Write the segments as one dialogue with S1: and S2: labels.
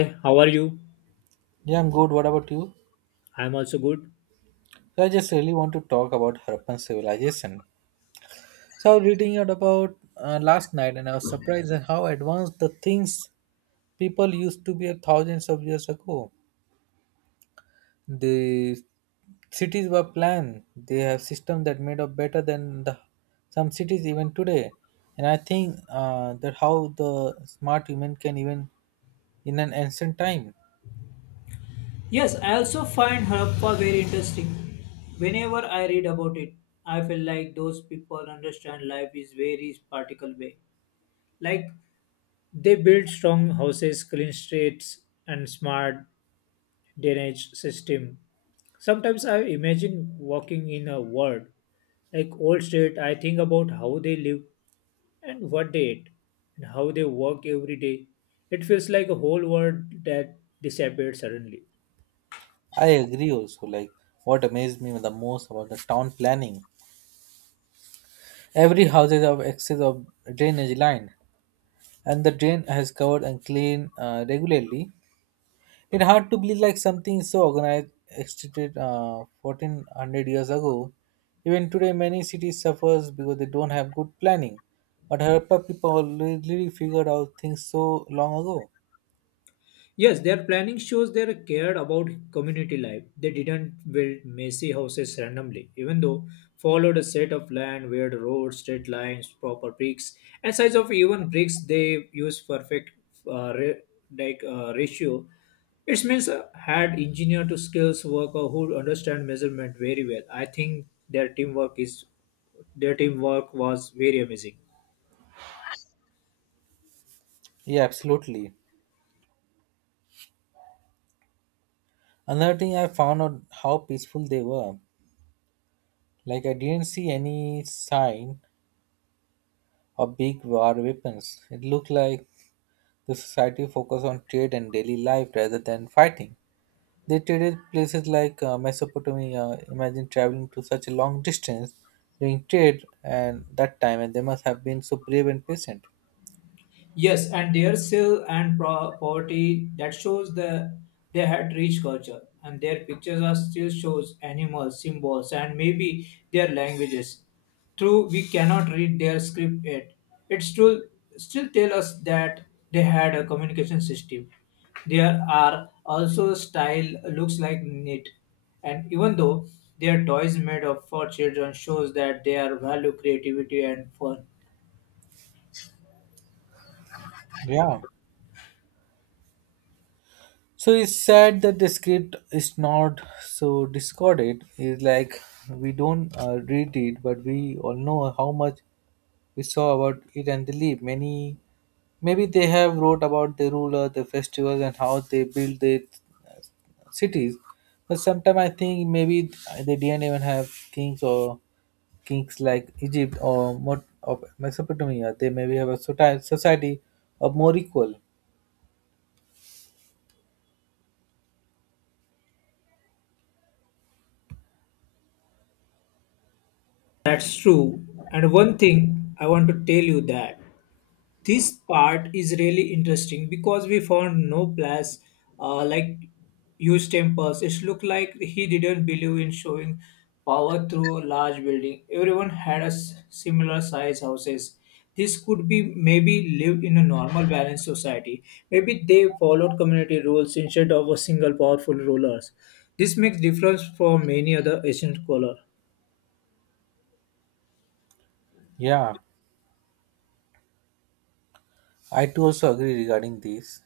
S1: Hey, how are you?
S2: Yeah, I'm good. What about you?
S1: I'm also good.
S2: So I just really want to talk about Harappan civilization. So I was reading it about last night, and I was surprised at how advanced the things people used to be thousands of years ago. The cities were planned. They have systems that made up better than the some cities even today. And I think that how the smart human can even in an ancient time.
S1: Yes, I also find Harappa very interesting. Whenever I read about it, I feel like those people understand life is very particular way. Like they build strong houses, clean streets, and smart drainage system. Sometimes I imagine walking in a world like old street. I think about how they live and what they eat and how they work every day. It feels like a whole world that disappeared suddenly.
S2: I agree also. Like what amazed me the most about the town planning. Every house is of excess of drainage line, and the drain has covered and cleaned regularly. It hard to believe like something so organized existed 1400 years ago. Even today, many cities suffers because they don't have good planning. But Harappa people already figured out things so long ago.
S1: Yes, their planning shows they cared about community life. They didn't build messy houses randomly, even though followed a set of land, weird roads, straight lines, proper bricks, and size of even bricks they use perfect uh, re- like ratio. It means had engineer to skills worker who understand measurement very well. I think their teamwork was very amazing.
S2: Yeah, absolutely. Another thing I found out how peaceful they were. Like I didn't see any sign of big war weapons. It looked like the society focused on trade and daily life rather than fighting. They traded places like Mesopotamia. Imagine traveling to such a long distance during trade and that time, and they must have been so brave and patient.
S1: Yes, and their skill and poverty that shows they had rich culture, and their pictures are still shows animals, symbols, and maybe their languages. True, we cannot read their script yet. It still tell us that they had a communication system. There are also style looks like knit, and even though their toys made up for children shows that they are value creativity and fun.
S2: Yeah. So it's sad that the script is not so discarded. It's like we don't read it, but we all know how much we saw about it and the leap. Many maybe they have wrote about the ruler, the festivals, and how they build it cities, but sometimes I think maybe they didn't even have kings or kings like Egypt or of Mesopotamia. They maybe have a society of more equal.
S1: That's true. And one thing I want to tell you that this part is really interesting because we found no place like used temples. It looked like he didn't believe in showing power through large building. Everyone had a similar size houses. This could be maybe lived in a normal balanced society. Maybe they followed community rules instead of a single powerful rulers. This makes difference from many other ancient color.
S2: Yeah, I too also agree regarding this.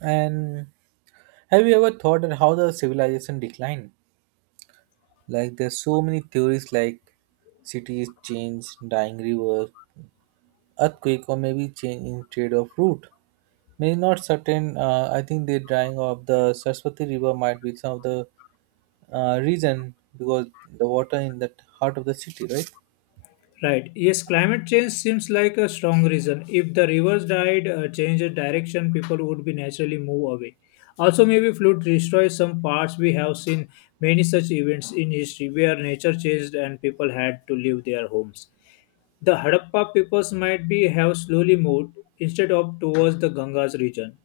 S2: And have you ever thought at how the civilization declined? Like there's so many theories like cities change, dying rivers, earthquake, or maybe change in trade of route. May not certain. I think the drying of the Saraswati River might be some of the reason, because the water in that heart of the city, right?
S1: Right. Yes, climate change seems like a strong reason. If the rivers died, change direction, people would be naturally move away. Also, maybe flood destroys some parts. We have seen many such events in history where nature changed and people had to leave their homes. The Harappa peoples might be have slowly moved instead of towards the Ganga's region.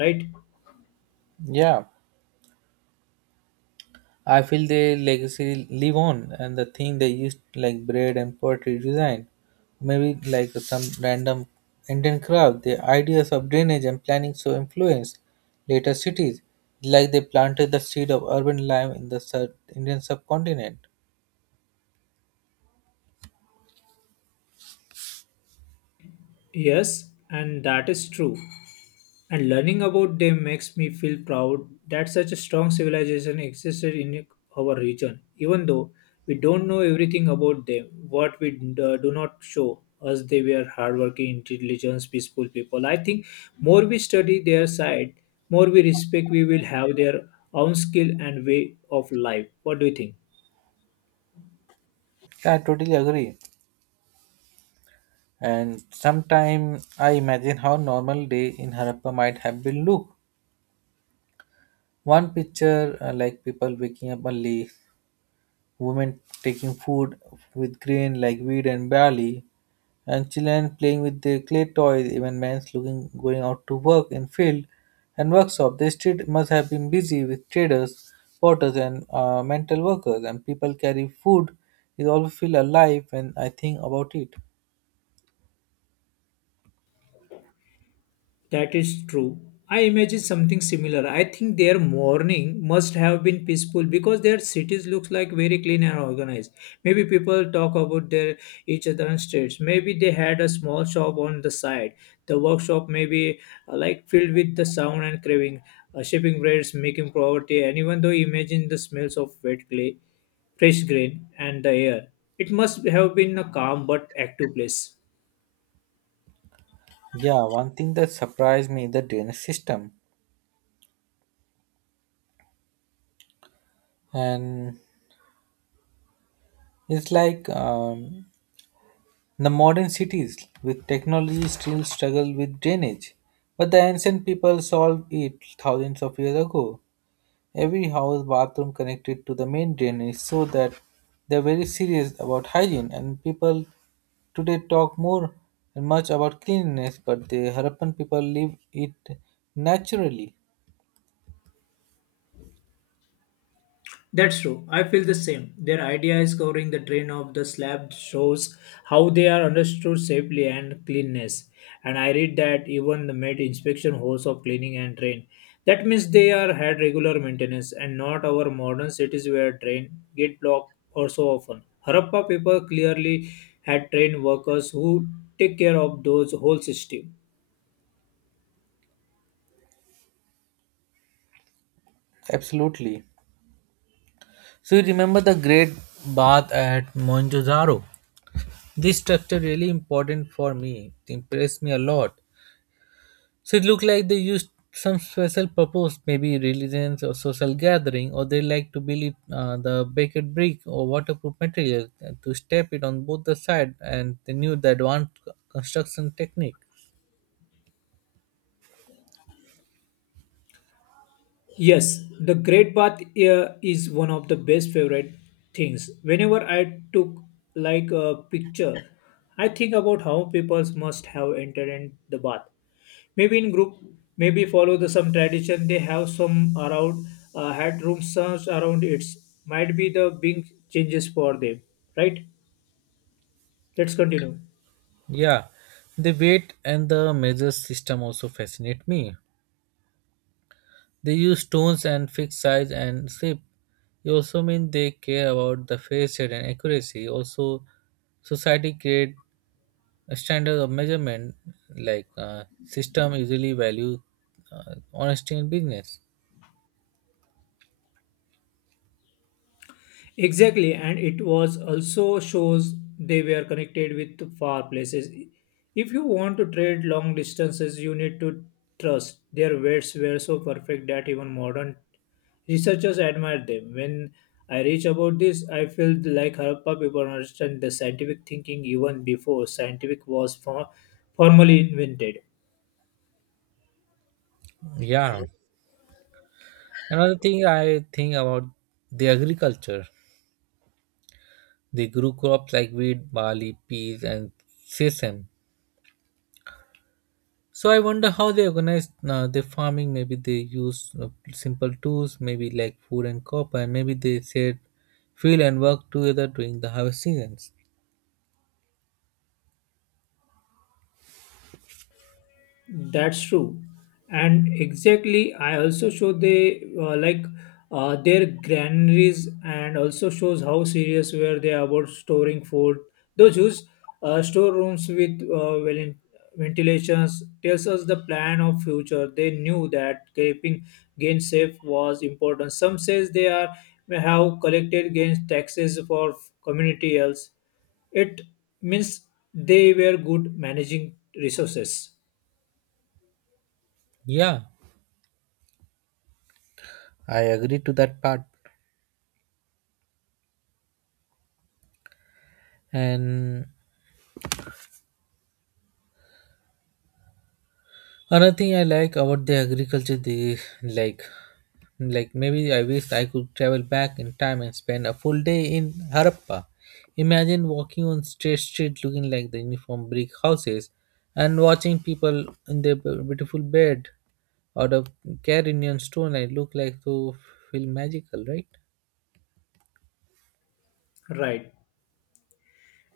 S1: Right?
S2: Yeah, I feel the legacy live on, and the thing they used like bread and poetry design, maybe like some random Indian craft. The ideas of drainage and planning so influenced later cities, like they planted the seed of urban life in the Indian subcontinent.
S1: Yes, and that is true. And learning about them makes me feel proud that such a strong civilization existed in our region. Even though we don't know everything about them, what we do not show us they were hardworking, intelligent, peaceful people. I think more we study their side, more we respect we will have their own skill and way of life. What do you think?
S2: Yeah, I totally agree. And sometime I imagine how normal day in Harappa might have been look. One picture like people waking up early, women taking food with grain like wheat and barley, and children playing with their clay toys, even men looking going out to work in field and workshop. The street must have been busy with traders, porters, and mental workers, and people carry food is always feel alive when I think about it.
S1: That is true. I imagine something similar. I think their morning must have been peaceful because their cities looks like very clean and organized. Maybe people talk about their each other and streets. Maybe they had a small shop on the side. The workshop maybe like filled with the sound and craving, shaping breads, making poverty, and even though imagine the smells of wet clay, fresh grain, and the air. It must have been a calm but active place.
S2: Yeah, one thing that surprised me the drainage system. And it's like the modern cities with technology still struggle with drainage, but the ancient people solved it thousands of years ago. Every house bathroom connected to the main drainage, so that they're very serious about hygiene, and people today talk more and much about cleanliness, but the Harappan people live it naturally.
S1: That's true. I feel the same. Their idea is covering the drain of the slab shows how they are understood safely and cleanness. And I read that even the met inspection hosts of cleaning and drain. That means they are had regular maintenance and not our modern cities where drain get blocked or so often. Harappa people clearly had trained workers who take care of those whole system.
S2: Absolutely. So you remember the Great Bath at Mohenjo-daro? This structure really important for me. It impressed me a lot. So it looked like they used some special purpose, maybe religions or social gathering, or they like to build it, the baked brick or waterproof material to step it on both the side, and they knew the advanced construction technique.
S1: Yes, the Great Bath is one of the best favorite things. Whenever I took like a picture, I think about how people must have entered in the bath. Maybe in group, maybe follow the some tradition. They have some around had room serves around it. Might be the big changes for them, right? Let's continue.
S2: Yeah, the weight and the measure system also fascinate me. They use stones and fixed size and shape. It also mean they care about the fair share and accuracy. Also, society create a standard of measurement like system usually value honesty in business.
S1: Exactly, and it was also shows they were connected with far places. If you want to trade long distances, you need to trust their weights were so perfect that even modern researchers admire them. When I reach about this, I feel like Harappa people understand the scientific thinking even before scientific was formally invented.
S2: Yeah. Another thing I think about the agriculture. They grew crops like wheat, barley, peas, and sesame. So I wonder how they organized their farming. Maybe they used simple tools, maybe like food and copper, and maybe they shared field and worked together during the harvest seasons.
S1: That's true. And exactly, I also show they like their granaries and also shows how serious were they about storing food. Those whose storerooms with well ventilations tells us the plan of future. They knew that keeping gains safe was important. Some says they are may have collected gains taxes for community else. It means they were good managing resources.
S2: Yeah, I agree to that part. And another thing I like about the agriculture the like like maybe I wish I could travel back in time and spend a full day in Harappa. Imagine walking on straight street looking like the uniform brick houses and watching people in their beautiful bed out of Carinian stone. I look like to feel magical, right?
S1: Right.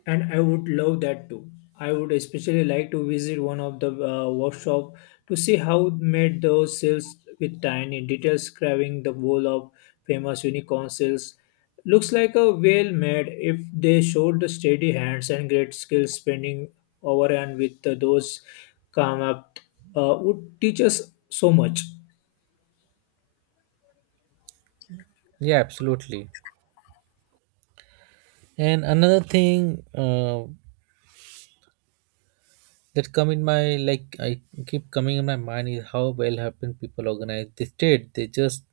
S1: And I would love that too. I would especially like to visit one of the workshop to see how made those cells with tiny details carving the bowl of famous unicorn cells. Looks like a well made if they showed the steady hands and great skill spending over and with those come up would teach us so much.
S2: Yeah, absolutely. And another thing that come in my like I keep coming in my mind is how well happened people organize this trade. They just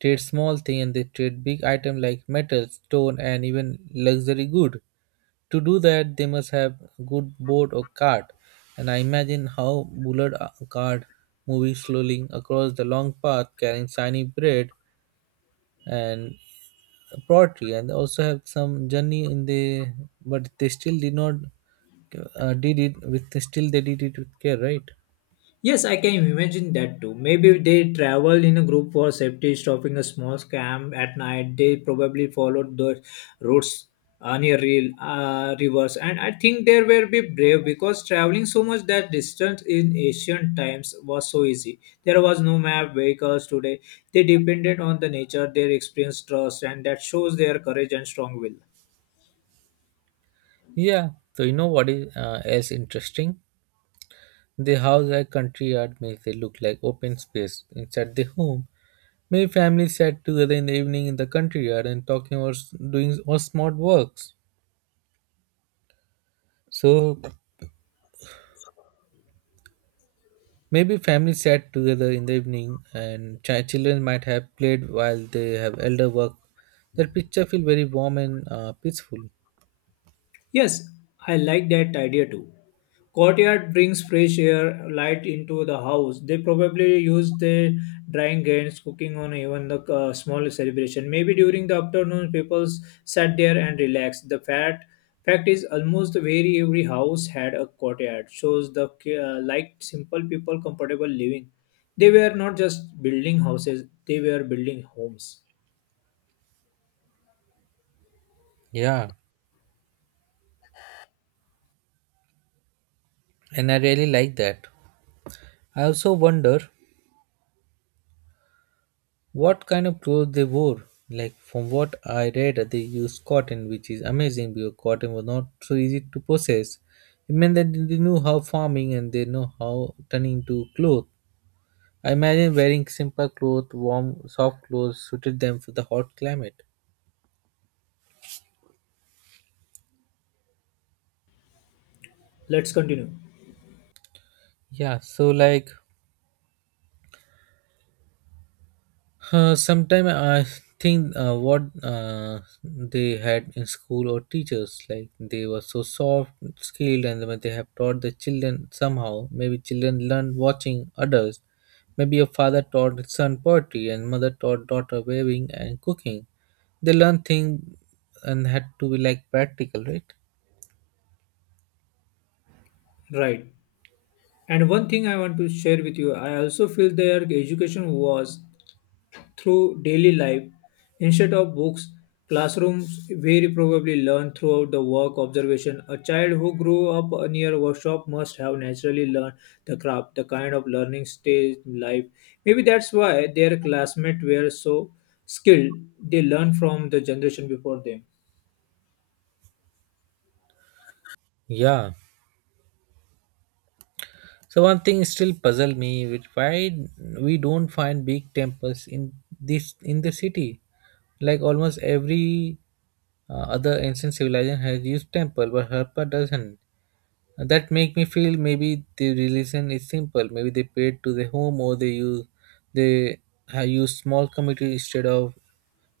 S2: trade small thing and they trade big item like metal, stone, and even luxury good. To do that, they must have good board or cart. And I imagine how Bullard cart moving slowly across the long path carrying shiny bread and pottery, and they also have some journey in the but they still did not did it with still they did it with care, right?
S1: Yes, I can imagine that too. Maybe they traveled in a group for safety, stopping a small camp at night. They probably followed the routes near real rivers, and I think they were be brave because traveling so much that distance in ancient times was so easy. There was no map, vehicles today. They depended on the nature, their experience, trust, and that shows their courage and strong will.
S2: Yeah, so you know what is else interesting? The house like country yard makes it look like open space inside the home. Many families sat together in the evening in the country yard and talking or doing or smart works. So maybe families sat together in the evening and children might have played while they have elder work. That picture feel very warm and peaceful.
S1: Yes, I like that idea too. Courtyard brings fresh air, light into the house. They probably use the drying games, cooking on even the small celebration. Maybe during the afternoon, people sat there and relaxed. The fact is, almost very every house had a courtyard. Shows the like simple people comfortable living. They were not just building houses; they were building homes.
S2: Yeah, and I really like that. I also wonder what kind of clothes they wore. Like from what I read, they used cotton, which is amazing because cotton was not so easy to process. It meant that they knew how farming and they know how turning to cloth. I imagine wearing simple clothes, warm, soft clothes suited them for the hot climate.
S1: Let's continue.
S2: Yeah, so like sometime I think what they had in school or teachers like they were so soft, skilled, and when they have taught the children somehow. Maybe children learned watching others. Maybe a father taught his son poetry and mother taught daughter weaving and cooking. They learned things and had to be like practical, right?
S1: Right. And one thing I want to share with you, I also feel their education was through daily life instead of books, classrooms very probably learn throughout the work observation. A child who grew up near a workshop must have naturally learned the craft, the kind of learning stage in life. Maybe that's why their classmates were so skilled. They learned from the generation before them.
S2: Yeah. So one thing still puzzle me with why we don't find big temples in this in the city. Like almost every other ancient civilization has used temple, but Harappa doesn't. And that make me feel maybe the religion is simple. Maybe they prayed to the home or they use they have used small community instead of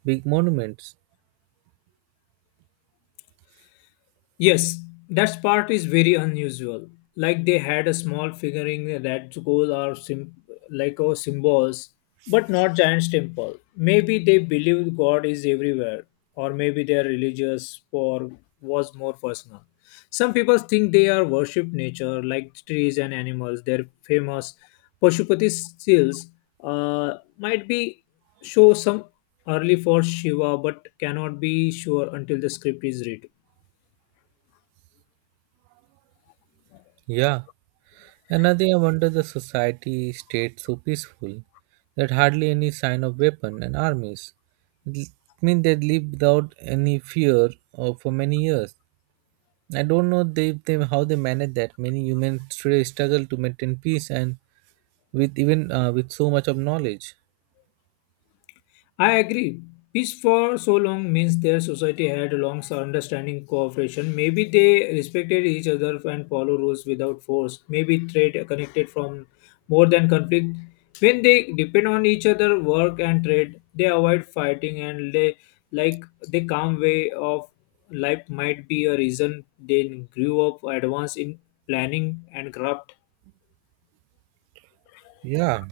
S2: big monuments.
S1: Yes, that part is very unusual. Like they had a small figurine that gold or like or symbols, but not giant temple. Maybe they believe God is everywhere, or maybe they are religious or was more personal. Some people think they are worship nature, like trees and animals. Their famous Pashupati seals might be show some early for Shiva, but cannot be sure until the script is read.
S2: Yeah. Another day I wonder the society stayed so peaceful that hardly any sign of weapon and armies. It mean they lived without any fear for many years. I don't know they, how they manage that. Many humans today struggle to maintain peace and with even with so much of knowledge.
S1: I agree. Peace for so long means their society had a long understanding cooperation. Maybe they respected each other and follow rules without force. Maybe trade connected from more than conflict. When they depend on each other, work and trade, they avoid fighting and they like the calm way of life might be a reason they grew up advanced in planning and craft.
S2: Yeah,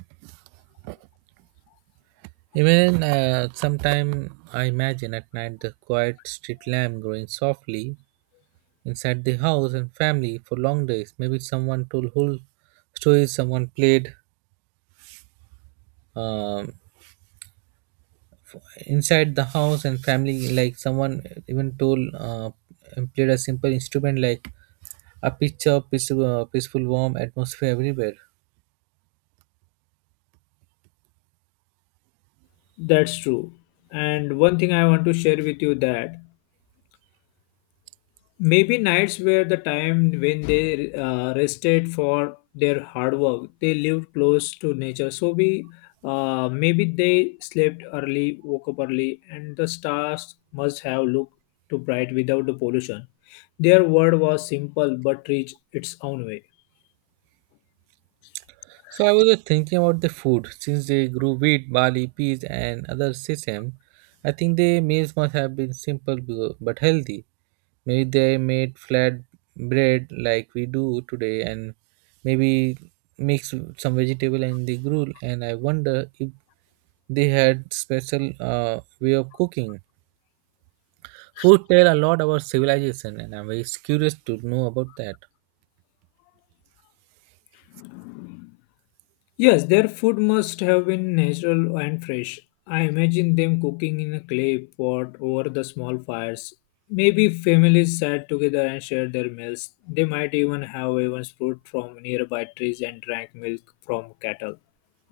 S2: even sometime I imagine at night the quiet street lamp growing softly inside the house and family for long days. Maybe someone told whole stories, someone played um inside the house and family, like someone even told and played a simple instrument like a picture, peaceful, peaceful warm atmosphere everywhere.
S1: That's true. And one thing I want to share with you that maybe nights were the time when they rested for their hard work. They lived close to nature, so we maybe they slept early, woke up early, and the stars must have looked too bright without the pollution. Their world was simple but rich its own way.
S2: So I was just thinking about the food since they grew wheat, barley, peas, and other sesame. I think their meals must have been simple but healthy. Maybe they made flat bread like we do today, and maybe mix some vegetable and they grew. And I wonder if they had special way of cooking. Food tell a lot about civilization, and I'm very curious to know about that.
S1: Yes, their food must have been natural and fresh. I imagine them cooking in a clay pot over the small fires. Maybe families sat together and shared their meals. They might even have even fruit from nearby trees and drank milk from cattle.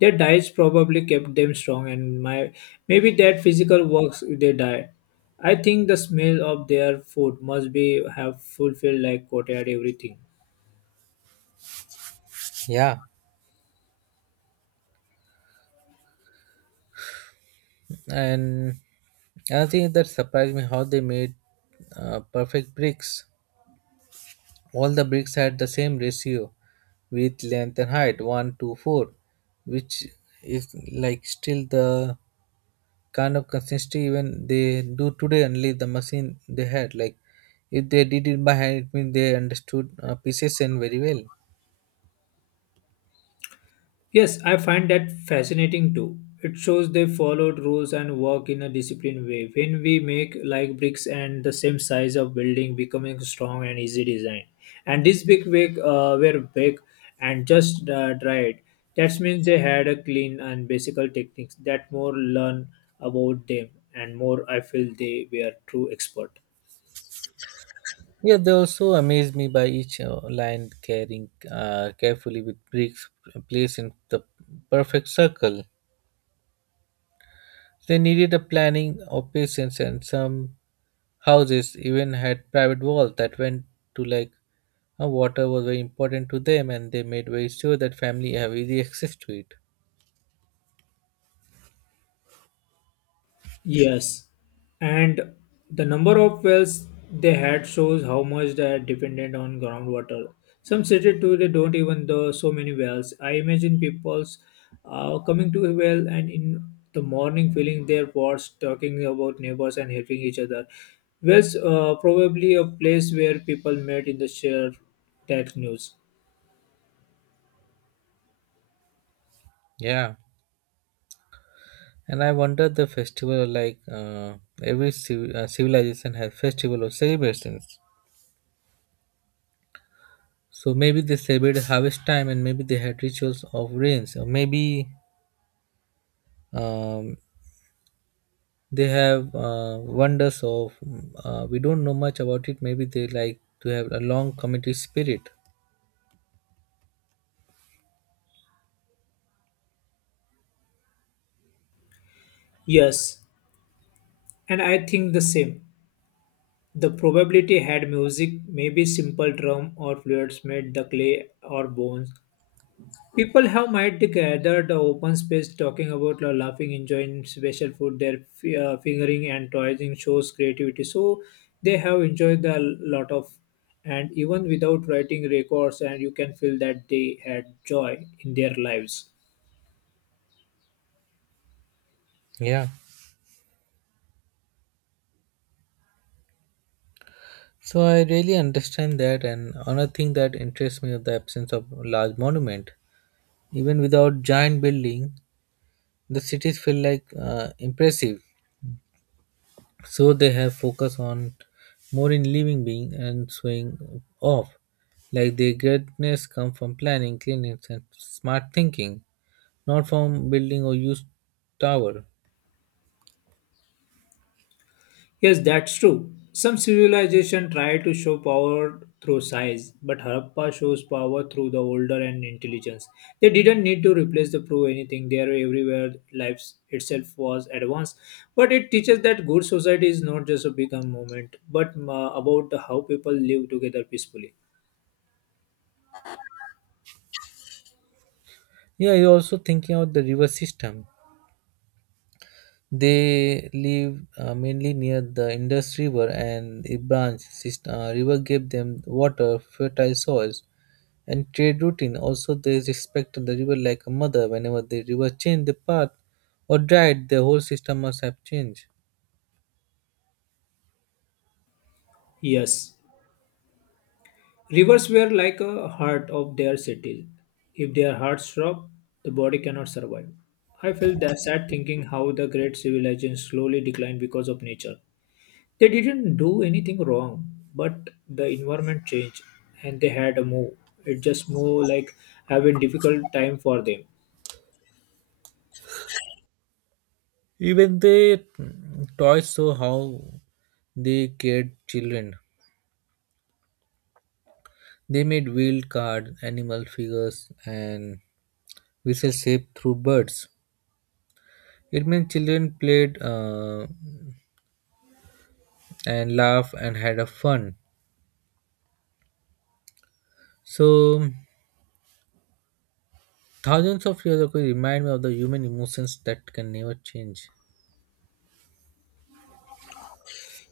S1: Their diets probably kept them strong, and my maybe that physical works they diet. I think the smell of their food must be have fulfilled like coated everything.
S2: Yeah. And another thing that surprised me how they made perfect bricks. All the bricks had the same ratio width length and height 1 to 4, which is like still the kind of consistency even they do today. Only the machine they had like if they did it by hand, it means they understood pieces and very well.
S1: Yes, I find that fascinating too. It shows they followed rules and work in a disciplined way. When we make like bricks and the same size of building becoming strong and easy design. And this big wig were big and just dried. That means they had a clean and basic techniques that more learn about them and more I feel they were true expert.
S2: Yeah, they also amazed me by each line carrying carefully with bricks placed in the perfect circle. They needed a planning of patience, and some houses even had private walls that went to like water was very important to them, and they made very sure that family have easy access to it.
S1: Yes, and the number of wells they had shows how much they are dependent on groundwater. Some cities too, they don't even though so many wells. I imagine people's coming to a well and in the morning filling their pots, talking about neighbors and helping each other. Wells probably a place where people met in the share that news.
S2: Yeah, and I wonder the festival like every civilization has festival or celebrations. So maybe they celebrated harvest time, and maybe they had rituals of rains, or maybe um, they have wonders of we don't know much about it. Maybe they like to have a long community spirit.
S1: Yes, and I think the same. The probability had music, maybe simple drum or flutes made the clay or bones. People have might gather the open space talking about or laughing, enjoying special food, their fingering and toying shows creativity. So they have enjoyed a lot of, and even without writing records, and you can feel that they had joy in their lives.
S2: Yeah, so I really understand that. And another thing that interests me of the absence of large monument. Even without giant building, the cities feel like impressive. So they have focus on more in living being and showing off. Like their greatness come from planning, cleanliness, and smart thinking, not from building or used tower.
S1: Yes, that's true. Some civilization try to show power through size, but Harappa shows power through the order and intelligence. They didn't need to replace the prove anything. They are everywhere. Life itself was advanced, but it teaches that good society is not just a big movement, but about how people live together peacefully.
S2: Yeah, you're also thinking out the river system. They live mainly near the Indus River and the branch system, river gave them water, fertile soils, and trade routine. Also, they respected the river like a mother. Whenever the river changed the path or dried, the whole system must have changed.
S1: Yes. Rivers were like a heart of their city. If their hearts stop, the body cannot survive. I felt that sad thinking how the great civilization slowly declined because of nature. They didn't do anything wrong, but the environment changed and they had a move. It just more like having difficult time for them.
S2: Even the toys show how they cared children. They made wheel cards, animal figures, and whistle shaped through birds. It meant children played and laughed and had a fun. So thousands of years ago remind me of the human emotions that can never change.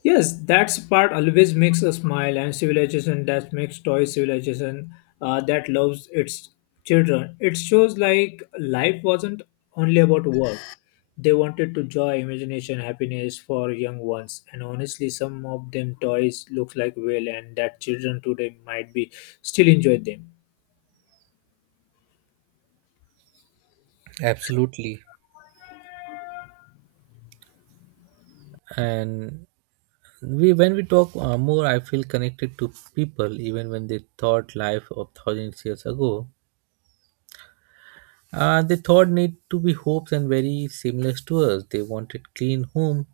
S1: Yes, that's part always makes a smile and civilization that makes toy civilization that loves its children. It shows like life wasn't only about work. They wanted to joy, imagination, happiness for young ones. And honestly, some of them toys look like well and that children today might be still enjoy them.
S2: Absolutely. And we when we talk more, I feel connected to people even when they thought life of thousands years ago. They thought need to be hopes and very similar to us. They wanted clean home,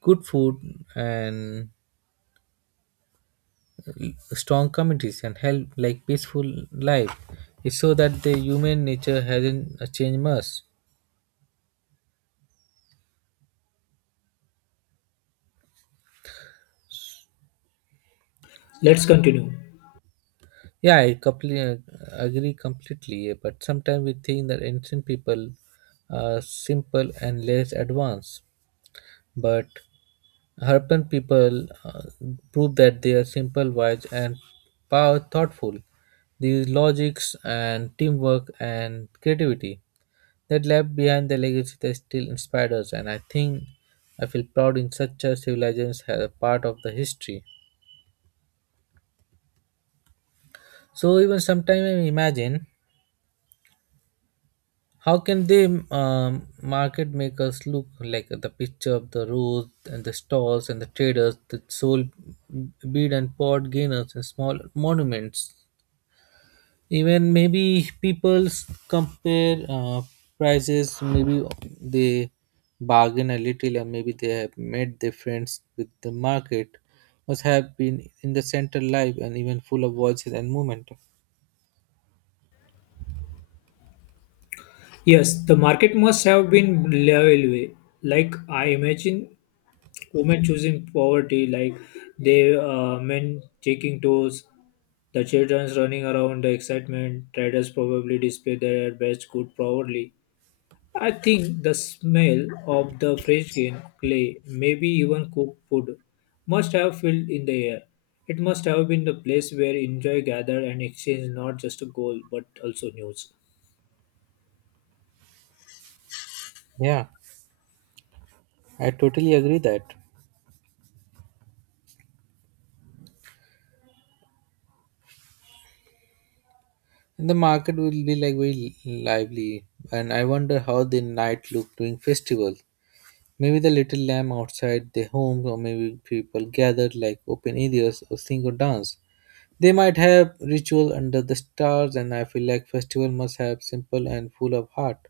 S2: good food, and strong communities and help like peaceful life. It's so that the human nature hasn't changed much.
S1: Let's continue.
S2: Yeah, I completely agree completely, but sometimes we think that ancient people are simple and less advanced, but urban people uh, prove that they are simple wise and power thoughtful, these logics and teamwork and creativity. That left behind the legacy that still inspired us, and I think I feel proud in such a civilization as a part of the history. So even sometimes I imagine how can they market make us look like the picture of the roads and the stalls and the traders that sold bead and pot gainers and small monuments. Even maybe people compare prices, maybe they bargain a little, or maybe they have made their friends with the market. Must have been in the center live and even full of voices and movement.
S1: Yes, the market must have been level way. Like I imagine women choosing poverty like they, men taking tours, the children's running around the excitement, traders probably display their best good proudly. I think the smell of the fresh grain clay maybe even cooked food must have filled in the air. It must have been the place where enjoy gather and exchange not just a goal but also news.
S2: Yeah, I totally agree that. And the market will be like very lively, and I wonder how the night looked during festival. Maybe the little lamb outside their homes, or maybe people gathered like open areas or sing or dance. They might have ritual under the stars, and I feel like festival must have simple and full of heart.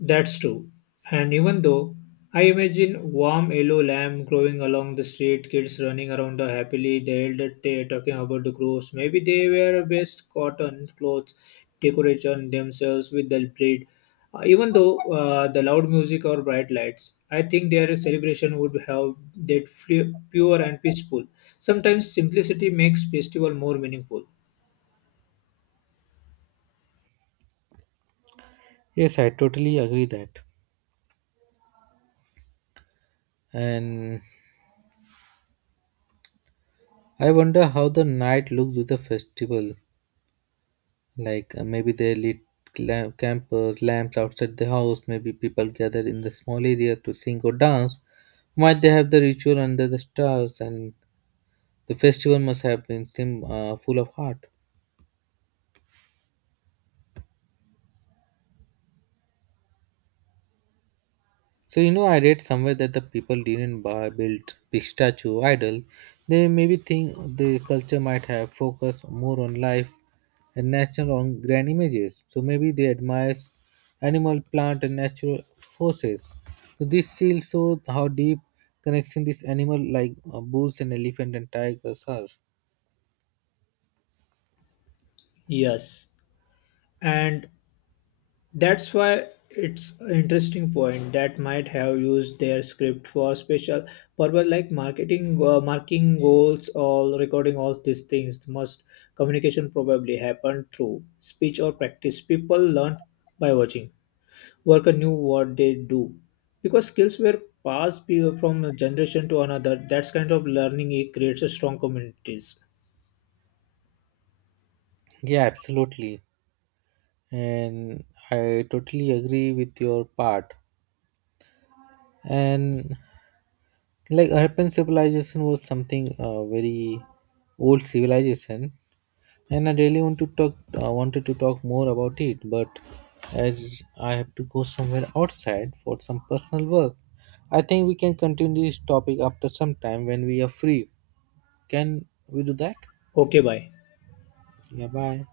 S1: That's true. And even though I imagine warm yellow lamb growing along the street, kids running around the happily, the elder talking about the groves. Maybe they wear best cotton clothes, decoration themselves with the breed. Even though the loud music or bright lights, I think their celebration would have that flu- pure and peaceful. Sometimes simplicity makes festival more meaningful.
S2: Yes, I totally agree that. And I wonder how the night looks with the festival. Like maybe they lit lamp, campers, lamps outside the house. Maybe people gather in the small area to sing or dance. Might they have the ritual under the stars, and the festival must have been full of heart. So I read somewhere that the people didn't build big statue idol. They maybe think the culture might have focused more on life and nature on grand images. So maybe they admire animal, plant, and natural forces. So this shield shows how deep connection this animal like bulls and elephant and tigers are.
S1: Yes. And that's why it's an interesting point that might have used their script for special purpose like marketing, marking goals, or recording all these things. Must communication probably happened through speech or practice. People learn by watching. Worker knew what they do because skills were passed from a generation to another. That's kind of learning. It creates a strong communities.
S2: Yeah, absolutely, and I totally agree with your part. And like Harappan civilization was something very old civilization, and I really wanted to talk more about it, but as I have to go somewhere outside for some personal work, I think we can continue this topic after some time when we are free. Can we do that?
S1: Okay, bye.
S2: Yeah, bye.